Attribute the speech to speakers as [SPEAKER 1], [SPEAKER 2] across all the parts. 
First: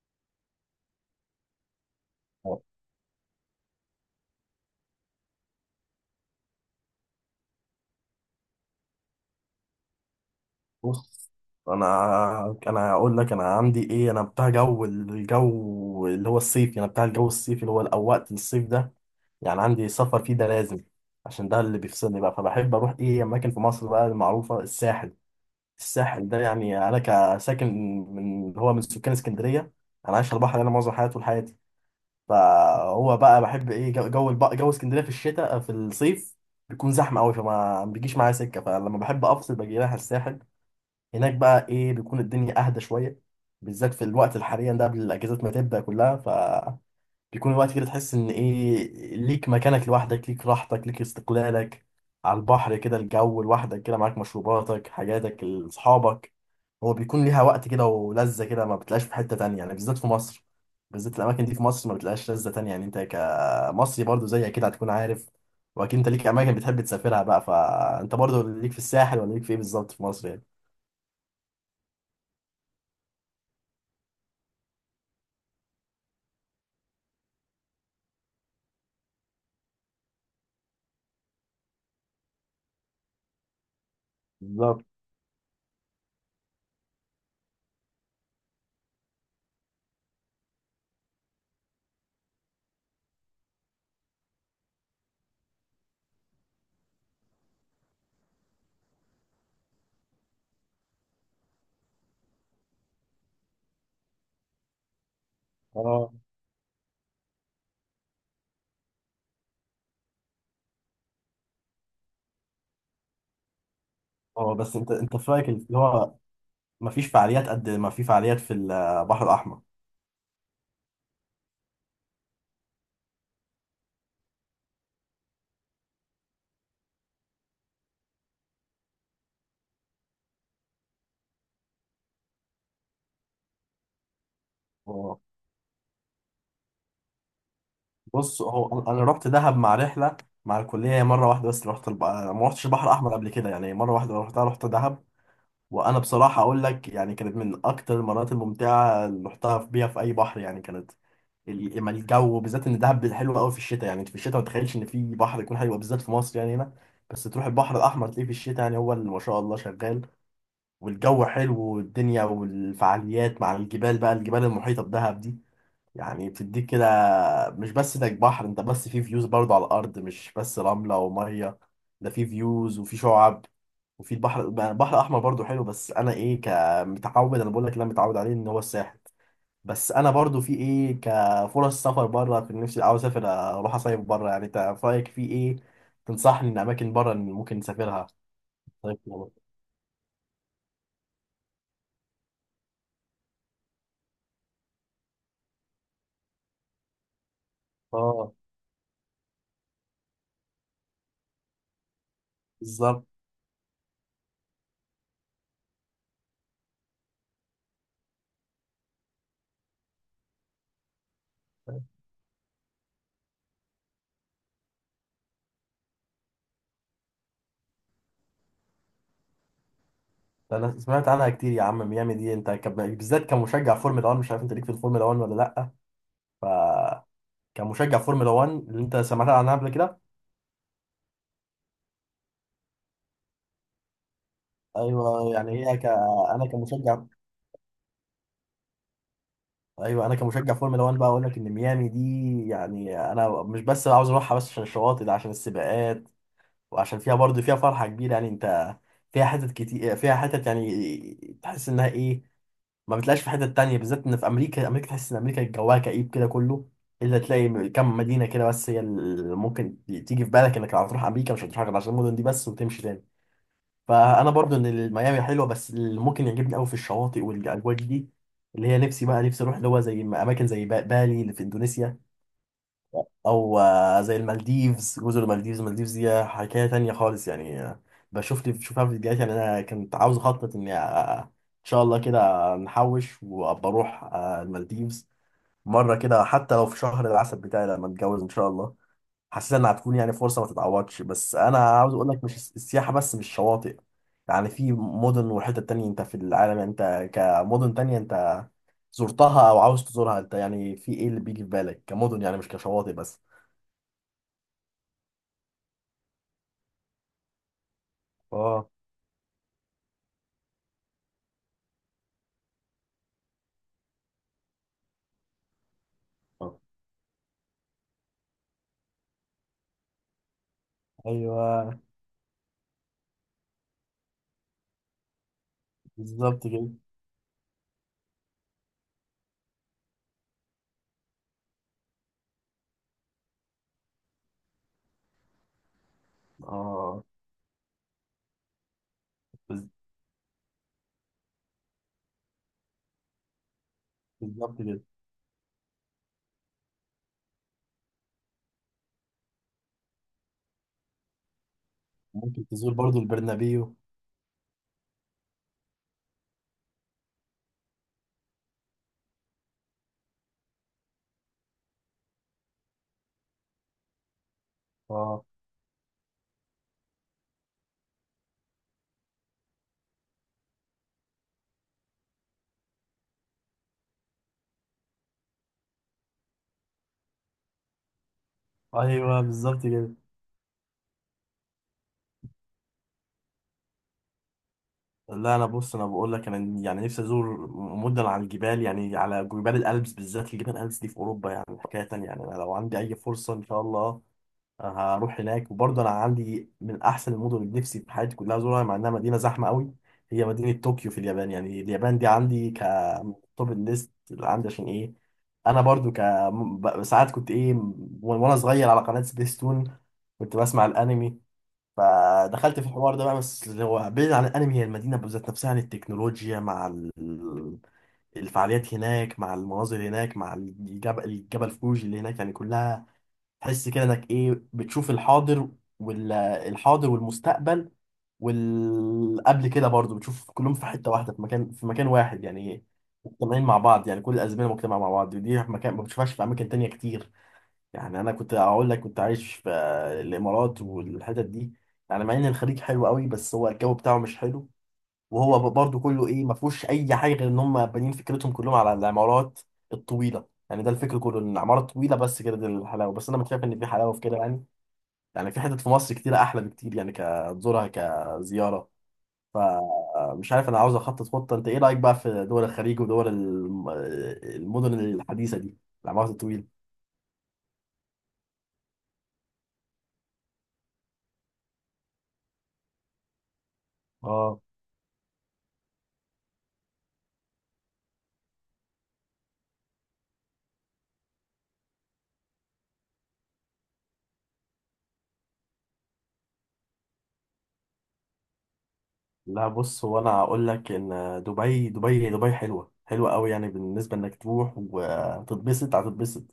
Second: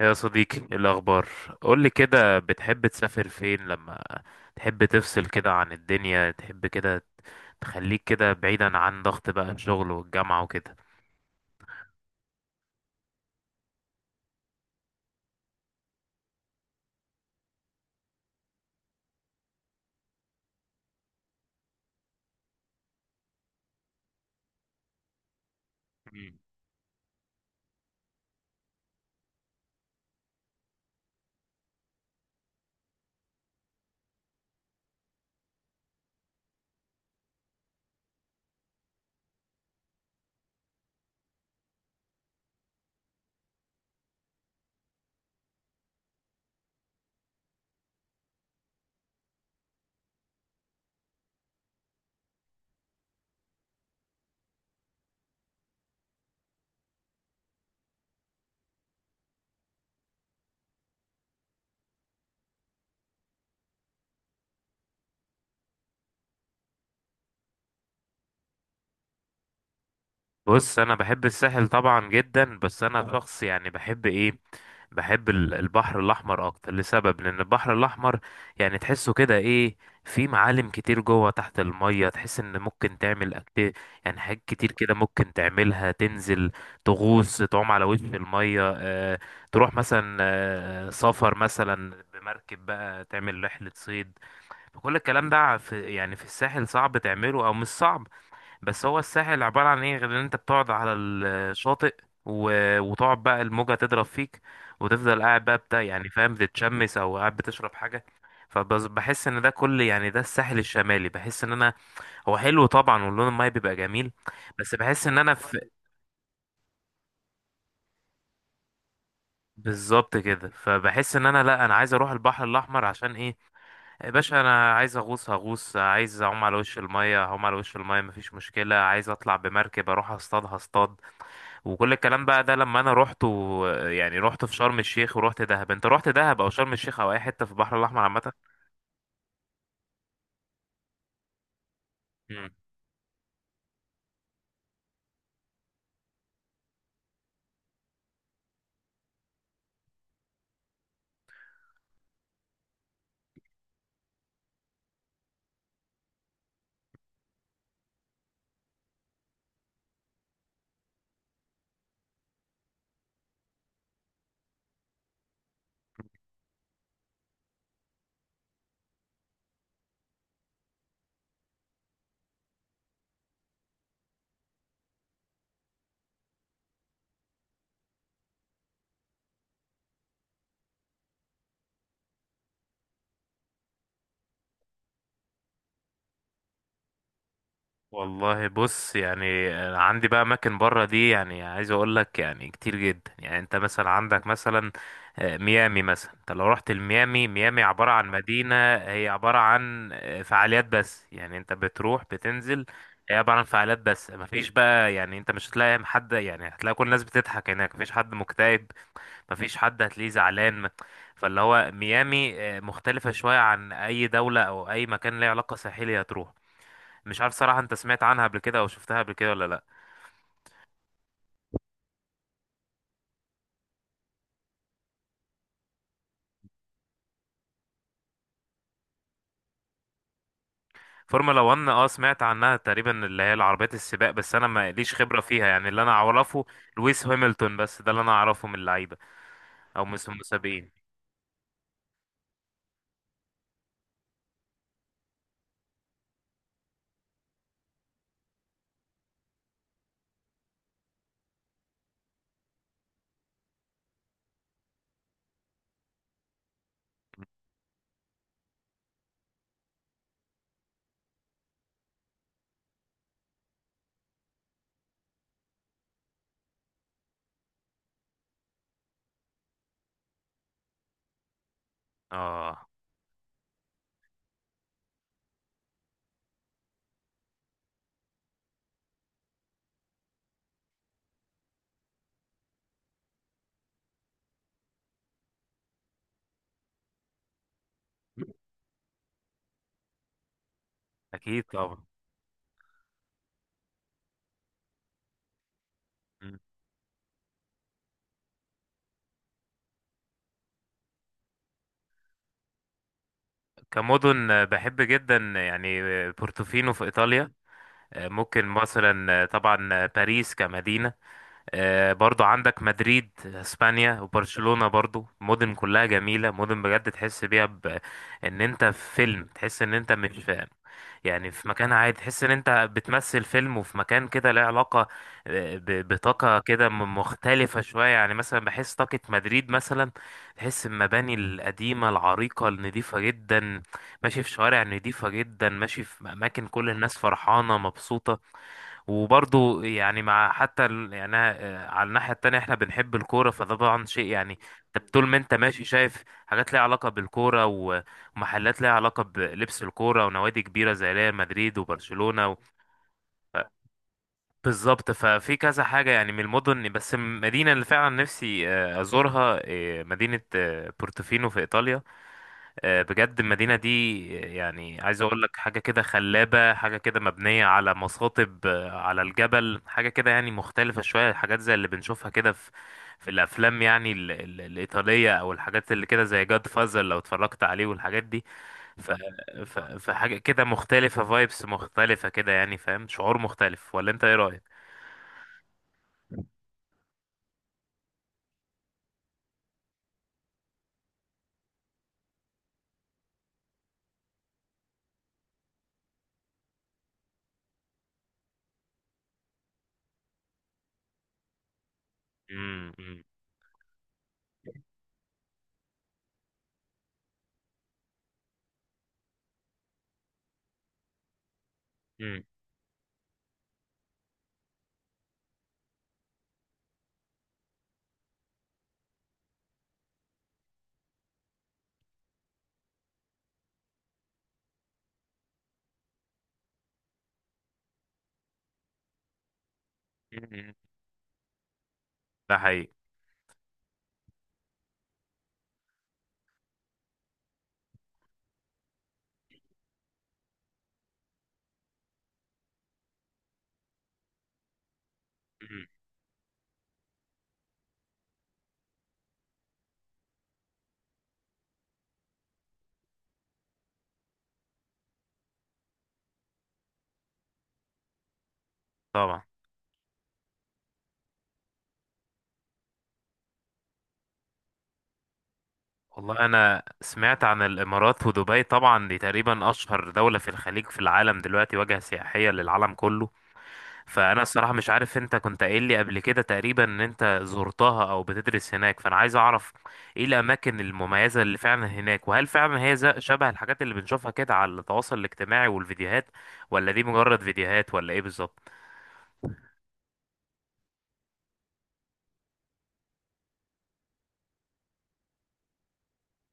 [SPEAKER 1] يا صديقي، إيه الأخبار؟ قولي كده، بتحب تسافر فين لما تحب تفصل كده عن الدنيا، تحب كده تخليك كده بعيدا عن ضغط بقى الشغل والجامعة وكده؟
[SPEAKER 2] بص. انا هقول لك انا عندي ايه، انا بتاع جو الجو اللي هو الصيفي، انا بتاع الجو الصيفي اللي هو او وقت الصيف ده. يعني عندي سفر فيه ده لازم عشان ده اللي بيفصلني بقى. فبحب اروح ايه اماكن في مصر بقى المعروفه الساحل. الساحل
[SPEAKER 1] مم.
[SPEAKER 2] ده يعني انا كساكن من اللي هو من سكان اسكندريه، انا عايش على البحر انا معظم حياتي طول حياتي. فهو بقى بحب ايه جو اسكندريه في الشتاء في الصيف بيكون زحمه قوي فما بيجيش معايا سكه. فلما بحب افصل باجي رايح الساحل. هناك بقى ايه بيكون الدنيا اهدى شويه بالذات في الوقت الحالي ده قبل الاجازات ما تبدا كلها. ف بيكون الوقت كده تحس ان ايه ليك مكانك لوحدك ليك راحتك ليك استقلالك على البحر كده، الجو لوحدك كده معاك مشروباتك حاجاتك اصحابك. هو بيكون ليها وقت كده ولذة كده ما بتلاقيش في حتة تانية، يعني بالذات في مصر. بالذات الأماكن دي في مصر ما بتلاقيش لذة تانية. يعني أنت كمصري برضو زي كده هتكون عارف، وأكيد أنت ليك أماكن بتحب تسافرها بقى. فأنت برضو ليك في الساحل ولا ليك في إيه بالظبط في مصر؟
[SPEAKER 1] بص، انا بحب الساحل طبعا جدا، بس انا شخص يعني بحب ايه. بحب البحر الاحمر اكتر، لسبب لان البحر الاحمر يعني تحسه كده ايه، في معالم كتير جوه تحت المية، تحس ان ممكن تعمل يعني حاجات كتير
[SPEAKER 2] يعني.
[SPEAKER 1] كده ممكن تعملها. تنزل تغوص، تعوم على وش المية، تروح مثلا سفر مثلا بمركب بقى، تعمل رحلة صيد. فكل الكلام ده في يعني في الساحل صعب تعمله، او مش صعب، بس هو الساحل عبارة عن ايه غير ان انت بتقعد على الشاطئ و... وتقعد بقى الموجة تضرب فيك، وتفضل قاعد بقى بتاع، يعني
[SPEAKER 2] اه.
[SPEAKER 1] فاهم، بتتشمس او قاعد بتشرب حاجة. فبس بحس ان ده كل يعني ده الساحل الشمالي، بحس ان انا، هو حلو طبعا واللون الماي بيبقى جميل،
[SPEAKER 2] اه،
[SPEAKER 1] بس
[SPEAKER 2] بس انت
[SPEAKER 1] بحس
[SPEAKER 2] انت
[SPEAKER 1] ان
[SPEAKER 2] في
[SPEAKER 1] انا
[SPEAKER 2] رايك
[SPEAKER 1] في،
[SPEAKER 2] اللي هو مفيش فعاليات قد ما في فعاليات في البحر الاحمر.
[SPEAKER 1] بالظبط كده. فبحس ان انا، لا، انا عايز اروح البحر الاحمر، عشان ايه؟ يا باشا انا عايز اغوص هغوص، عايز اعوم على وش المية هعوم على وش المية، مفيش مشكلة، عايز اطلع بمركب اروح اصطاد هصطاد. وكل الكلام بقى ده، لما انا رحت يعني رحت في شرم الشيخ
[SPEAKER 2] اه،
[SPEAKER 1] ورحت دهب، انت رحت دهب او شرم الشيخ او اي حته في البحر الاحمر عامه؟
[SPEAKER 2] بص هو انا، أنا رحت دهب مع رحله مع الكليه مره واحده. بس رحت الب-، ما
[SPEAKER 1] مم.
[SPEAKER 2] رحتش البحر الاحمر قبل كده، يعني مره واحده رحتها رحت دهب. وانا بصراحه اقول لك يعني كانت من اكتر المرات الممتعه اللي رحتها في- بيها في اي بحر. يعني كانت ال- اما الجو بالذات ان دهب حلو قوي في الشتاء. يعني انت في الشتاء ما تتخيلش ان في بحر يكون حلو بالذات في مصر يعني هنا. بس تروح البحر الاحمر تلاقيه في الشتاء يعني هو اللي ما شاء الله شغال، والجو حلو والدنيا والفعاليات مع الجبال بقى الجبال المحيطة بدهب دي. يعني بتديك كده مش بس انك بحر، انت بس في فيوز برضو على الأرض مش بس رملة ومية، ده في فيوز وفي شعاب. وفي البحر الأحمر برضو حلو، بس أنا إيه كمتعود، أنا بقول لك اللي أنا متعود عليه إن هو الساحل. بس أنا برضو في إيه كفرص سفر بره في نفسي عاوز أسافر أروح أصيف بره. يعني أنت في رأيك في إيه تنصحني إن أماكن بره إن ممكن نسافرها؟
[SPEAKER 1] والله بص،
[SPEAKER 2] طيب.
[SPEAKER 1] يعني أنا عندي بقى اماكن بره دي يعني، عايز اقول لك يعني كتير جدا. يعني انت مثلا عندك مثلا ميامي مثلا. انت لو رحت لميامي، ميامي عباره عن
[SPEAKER 2] آه،
[SPEAKER 1] مدينه، هي عباره عن فعاليات بس، يعني انت بتروح بتنزل.
[SPEAKER 2] بالظبط.
[SPEAKER 1] هي عباره عن فعاليات بس، مفيش بقى يعني، انت مش هتلاقي حد، يعني هتلاقي كل الناس بتضحك هناك، مفيش حد مكتئب، مفيش حد هتلاقيه زعلان. فاللي هو ميامي مختلفة شوية عن أي دولة أو أي مكان ليه علاقة ساحلية هتروح. مش عارف صراحة، أنت سمعت عنها قبل كده أو شفتها قبل كده ولا لأ؟
[SPEAKER 2] انا سمعت عنها كتير يا عم. ميامي دي انت كب-، بالذات كمشجع فورمولا 1 مش عارف انت ليك في الفورمولا 1 ولا لا؟ ف كمشجع فورمولا 1 اللي انت سمعت عنها قبل كده.
[SPEAKER 1] فورمولا 1، سمعت عنها تقريبا، اللي هي العربيات السباق، بس أنا ما ليش خبرة
[SPEAKER 2] ايوه،
[SPEAKER 1] فيها.
[SPEAKER 2] يعني
[SPEAKER 1] يعني
[SPEAKER 2] هي
[SPEAKER 1] اللي
[SPEAKER 2] ك-،
[SPEAKER 1] أنا أعرفه
[SPEAKER 2] انا كمشجع.
[SPEAKER 1] لويس هامilton، بس ده اللي أنا أعرفه من اللعيبة أو من
[SPEAKER 2] ايوه، انا كمشجع
[SPEAKER 1] المسابقين.
[SPEAKER 2] فورمولا 1 بقى اقول لك ان ميامي دي يعني انا مش بس عاوز اروحها بس عشان الشواطئ، ده عشان السباقات وعشان فيها برضه فيها فرحه كبيره. يعني انت فيها حتت كتير، فيها حتت يعني تحس انها ايه ما بتلاقيش في حتة تانية بالذات ان في امريكا. امريكا تحس ان امريكا جواها كئيب كده كله، الا تلاقي م- كم مدينة كده بس هي اللي ممكن تيجي في بالك انك لو هتروح امريكا مش هتروح غير عشان المدن دي بس وتمشي تاني. فانا برضو ان ميامي حلوة، بس اللي ممكن يعجبني قوي في الشواطئ والاجواء دي اللي هي نفسي بقى، نفسي اروح اللي هو زي اماكن زي با-، بالي اللي في اندونيسيا،
[SPEAKER 1] أه،
[SPEAKER 2] او زي المالديفز، جزر المالديفز. المالديفز دي حكايه تانية خالص. يعني بشوف لي بشوفها في فيديوهات. يعني انا كنت عاوز اخطط اني ان شاء الله كده نحوش وابقى اروح المالديفز مره كده حتى لو في شهر العسل بتاعي لما اتجوز ان شاء الله. حسيت انها هتكون يعني فرصه ما تتعوضش. بس
[SPEAKER 1] أكيد
[SPEAKER 2] انا
[SPEAKER 1] طبعا.
[SPEAKER 2] عاوز اقول لك مش الس- السياحه بس مش شواطئ. يعني في مدن وحتت تانية انت في
[SPEAKER 1] مم.
[SPEAKER 2] العالم انت كمدن تانية انت زرتها او عاوز تزورها، انت يعني في ايه اللي بيجي في بالك كمدن يعني مش كشواطئ بس؟
[SPEAKER 1] كمدن بحب جدا، يعني بورتوفينو في إيطاليا، ممكن
[SPEAKER 2] اه.
[SPEAKER 1] مثلا، طبعا باريس كمدينة. برضو عندك مدريد اسبانيا وبرشلونة، برضو مدن كلها جميلة،
[SPEAKER 2] آه.
[SPEAKER 1] مدن بجد تحس بيها ان انت في فيلم، تحس ان انت مش يعني في
[SPEAKER 2] ايوه
[SPEAKER 1] مكان عادي، تحس ان انت بتمثل فيلم، وفي مكان كده له علاقة، بطاقة
[SPEAKER 2] بالظبط كده.
[SPEAKER 1] كده مختلفة شوية. يعني مثلا بحس طاقة مدريد مثلا، تحس المباني القديمة العريقة النظيفة جدا، ماشي في شوارع نظيفة جدا، ماشي في اماكن كل الناس
[SPEAKER 2] اه.
[SPEAKER 1] فرحانة مبسوطة. وبرضو
[SPEAKER 2] بز-،
[SPEAKER 1] يعني مع حتى يعني أنا، على الناحية التانية احنا بنحب الكورة، فده طبعا شيء يعني
[SPEAKER 2] بالظبط كده.
[SPEAKER 1] انت طول ما انت ماشي شايف حاجات ليها علاقة بالكورة ومحلات ليها علاقة بلبس الكورة، ونوادي كبيرة زي ريال مدريد وبرشلونة
[SPEAKER 2] ممكن تزور برضو البرنابيو.
[SPEAKER 1] بالظبط. ففي كذا حاجة يعني من المدن، بس المدينة اللي فعلا نفسي أزورها مدينة بورتوفينو في إيطاليا. بجد المدينة دي، يعني عايز اقول
[SPEAKER 2] اه.
[SPEAKER 1] لك، حاجة كده خلابة، حاجة كده مبنية على مصاطب على الجبل، حاجة كده يعني مختلفة شوية، حاجات زي اللي بنشوفها كده في في الافلام، يعني ال ال الإيطالية، او الحاجات اللي كده زي جاد فازر لو اتفرجت عليه والحاجات دي. ف
[SPEAKER 2] ايوه
[SPEAKER 1] ف
[SPEAKER 2] بالظبط كده.
[SPEAKER 1] فحاجة كده مختلفة، فايبس مختلفة كده، يعني فاهم؟ شعور مختلف، ولا انت ايه رأيك؟
[SPEAKER 2] لا، انا بص، انا بقول لك انا يعني نفسي ازور مدن على الجبال، يعني على جبال الألبس بالذات. الجبال الألبس دي في اوروبا يعني حكايه تانية. يعني انا لو عندي اي فرصه ان شاء الله هروح هناك. وبرضه انا عندي من احسن المدن اللي نفسي في حياتي كلها ازورها مع انها مدينه زحمه قوي، هي مدينه طوكيو في اليابان. يعني اليابان دي عندي ك
[SPEAKER 1] امم،
[SPEAKER 2] توب الليست اللي عندي، عشان ايه؟ انا برضو ك م- ب- ساعات كنت ايه م- وانا صغير على قناه سبيستون كنت بسمع الانمي،
[SPEAKER 1] امم،
[SPEAKER 2] فدخلت في الحوار ده بقى. بس اللي هو بعيد عن الانمي هي المدينه بذات نفسها، عن التكنولوجيا مع ال- الفعاليات هناك مع المناظر هناك مع الجبل الجبل فوجي اللي هناك. يعني كلها تحس كده انك ايه بتشوف الحاضر والحاضر والمستقبل والقبل كده برضو بتشوف كلهم
[SPEAKER 1] امم.
[SPEAKER 2] في حتة واحدة في مكان واحد
[SPEAKER 1] ده
[SPEAKER 2] يعني
[SPEAKER 1] حقيقي.
[SPEAKER 2] مجتمعين مع بعض، يعني كل الأزمنة مجتمعة مع بعض، ودي في مكان ما بتشوفهاش في أماكن تانية كتير. يعني أنا كنت أقول لك كنت عايش في الإمارات والحتت دي. يعني مع إن الخليج حلو قوي، بس هو الجو بتاعه مش حلو. وهو
[SPEAKER 1] مم.
[SPEAKER 2] برضه كله ايه ما فيهوش اي حاجه غير ان هم بانيين فكرتهم كلهم على العمارات الطويله. يعني ده الفكر كله ان العماره طويله بس كده دي الحلاوه، بس انا مش شايف ان في حلاوه في كده. يعني يعني في حتت في مصر كتيره احلى بكتير يعني كزورها كزياره.
[SPEAKER 1] طبعا.
[SPEAKER 2] فمش عارف، انا عاوز اخطط خطه. انت ايه رايك بقى في دول الخليج ودول الم- المدن الحديثه دي، العمارات
[SPEAKER 1] والله
[SPEAKER 2] الطويله؟
[SPEAKER 1] انا سمعت عن الامارات ودبي طبعا، دي تقريبا اشهر دولة في الخليج في العالم دلوقتي، وجهة سياحية للعالم كله. فانا
[SPEAKER 2] اه.
[SPEAKER 1] الصراحة مش عارف، انت كنت قايل لي قبل كده تقريبا ان انت زرتها او بتدرس هناك، فانا عايز اعرف ايه الاماكن المميزة اللي فعلا هناك، وهل فعلا هي شبه الحاجات اللي بنشوفها كده على التواصل الاجتماعي والفيديوهات، ولا دي مجرد فيديوهات، ولا ايه بالظبط؟
[SPEAKER 2] لا، بص هو انا هقول لك ان دبي، دبي دبي حلوه، حلوه قوي. يعني بالنسبه انك تروح وتتبسط هتتبسط،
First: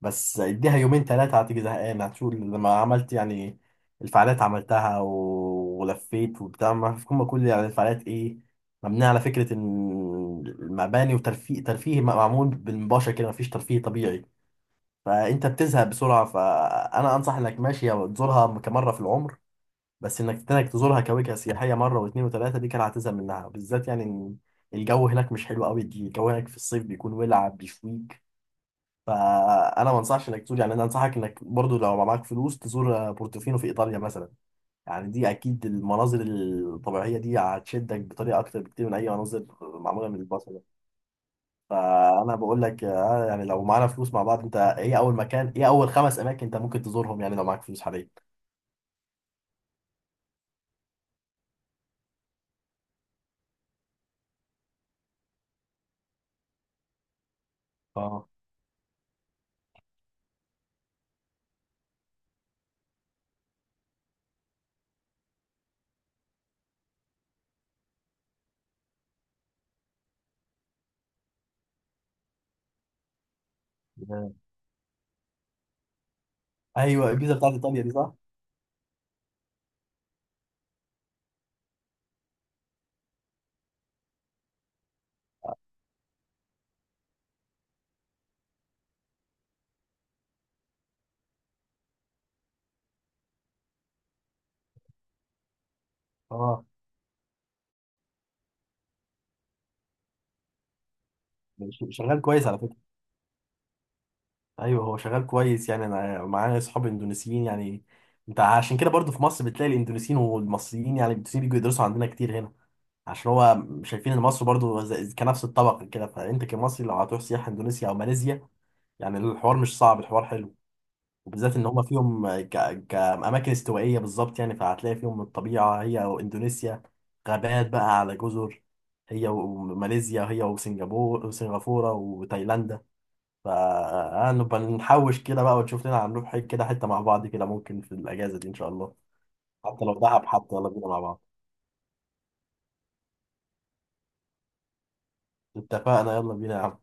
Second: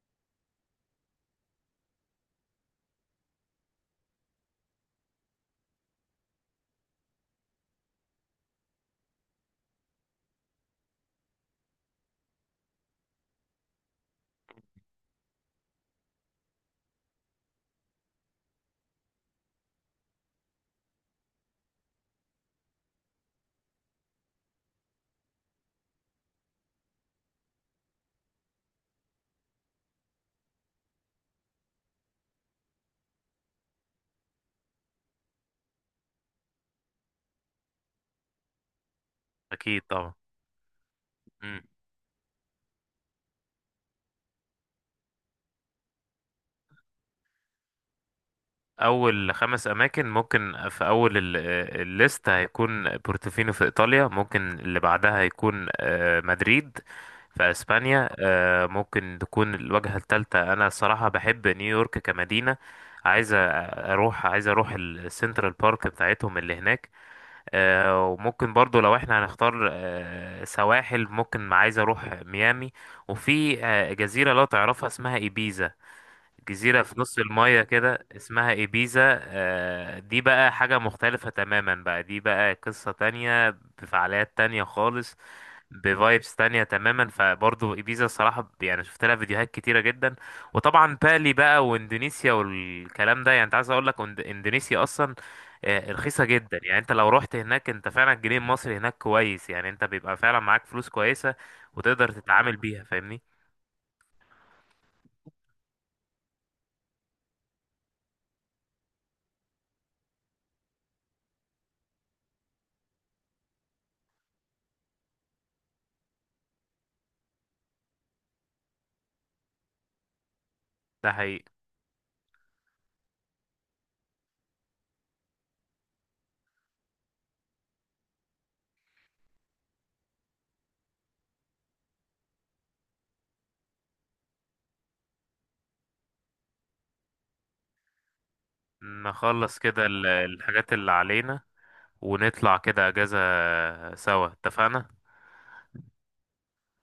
[SPEAKER 2] بس اديها يومين ثلاثة هتيجي زهقانة. هتشوف لما عملت يعني الفعاليات عملتها و- ولفيت وبتاع، ما في كم كل يعني الفعاليات ايه مبنية على فكرة ان المباني وترفيه، ترفيه معمول بالمباشر كده مفيش ترفيه طبيعي. فانت بتزهق بسرعة. فانا انصح انك ماشي أو تزورها كمرة في العمر، بس انك تزورها كوجهة سياحية مرة واثنين وثلاثة دي كده هتزهق منها. بالذات يعني إن الجو هناك مش حلو قوي، الجو هناك في الصيف بيكون ولع بيشويك. فانا ما انصحش انك تزور، يعني انا انصحك انك برضو لو معاك فلوس تزور بورتوفينو في ايطاليا مثلا. يعني دي اكيد المناظر الطبيعيه دي هتشدك بطريقه اكتر بكتير من اي مناظر
[SPEAKER 1] اكيد
[SPEAKER 2] معموله
[SPEAKER 1] طبعا.
[SPEAKER 2] من البصر ده. فانا بقول لك يعني لو معانا فلوس مع بعض انت ايه اول مكان، ايه اول 5 اماكن انت ممكن تزورهم يعني لو معاك فلوس حاليا؟
[SPEAKER 1] اول خمس اماكن، ممكن في اول الليست هيكون بورتوفينو في ايطاليا، ممكن اللي بعدها هيكون مدريد في اسبانيا.
[SPEAKER 2] اه.
[SPEAKER 1] ممكن تكون الوجهة الثالثة، انا الصراحة بحب نيويورك كمدينة. عايز اروح، عايز اروح السنترال بارك بتاعتهم اللي هناك. وممكن برضو لو احنا هنختار سواحل، ممكن عايز اروح ميامي، وفي جزيرة
[SPEAKER 2] تمام.
[SPEAKER 1] لو تعرفها اسمها ايبيزا، جزيرة في
[SPEAKER 2] ايوه
[SPEAKER 1] نص
[SPEAKER 2] الجيزه بتاعت
[SPEAKER 1] المية
[SPEAKER 2] ايطاليا دي
[SPEAKER 1] كده
[SPEAKER 2] صح؟
[SPEAKER 1] اسمها إيبيزا. دي بقى حاجة مختلفة تماما بقى، دي بقى قصة تانية بفعاليات تانية خالص، بفايبس تانية تماما. فبرضه إيبيزا الصراحة يعني شفت لها فيديوهات كتيرة جدا، وطبعا بالي بقى وإندونيسيا والكلام ده. يعني أنت عايز أقول لك، إندونيسيا أصلا رخيصة جدا،
[SPEAKER 2] اه.
[SPEAKER 1] يعني أنت لو رحت هناك أنت فعلا الجنيه المصري هناك كويس، يعني أنت بيبقى فعلا معاك فلوس كويسة
[SPEAKER 2] ش-
[SPEAKER 1] وتقدر
[SPEAKER 2] شغال كويس
[SPEAKER 1] تتعامل
[SPEAKER 2] على
[SPEAKER 1] بيها،
[SPEAKER 2] فكره.
[SPEAKER 1] فاهمني؟
[SPEAKER 2] ايوه هو شغال كويس. يعني انا معايا اصحاب اندونيسيين. يعني انت عشان كده برضو في مصر بتلاقي الإندونيسيين والمصريين، يعني الإندونيسيين بيجوا يدرسوا عندنا كتير هنا عشان هو شايفين ان مصر برضو زي- كنفس الطبق كده. فانت كمصري لو هتروح سياحة اندونيسيا او ماليزيا يعني الحوار مش صعب، الحوار حلو.
[SPEAKER 1] ده حقيقي.
[SPEAKER 2] وبالذات ان هما فيهم ك... كأماكن استوائية بالظبط. يعني فهتلاقي فيهم الطبيعة، هي واندونيسيا غابات بقى على جزر، هي وماليزيا هي وسنغافورة وتايلاند. فنبقى نحوش كده بقى ونشوف لنا هنروح حي- كده حتة مع بعض كده ممكن في الأجازة دي إن شاء الله.
[SPEAKER 1] نخلص
[SPEAKER 2] حتى
[SPEAKER 1] كده
[SPEAKER 2] لو دهب حتى يلا
[SPEAKER 1] الحاجات
[SPEAKER 2] بينا
[SPEAKER 1] اللي
[SPEAKER 2] مع بعض.
[SPEAKER 1] علينا، ونطلع كده اجازة سوا، اتفقنا.
[SPEAKER 2] اتفقنا يلا بينا يا عم.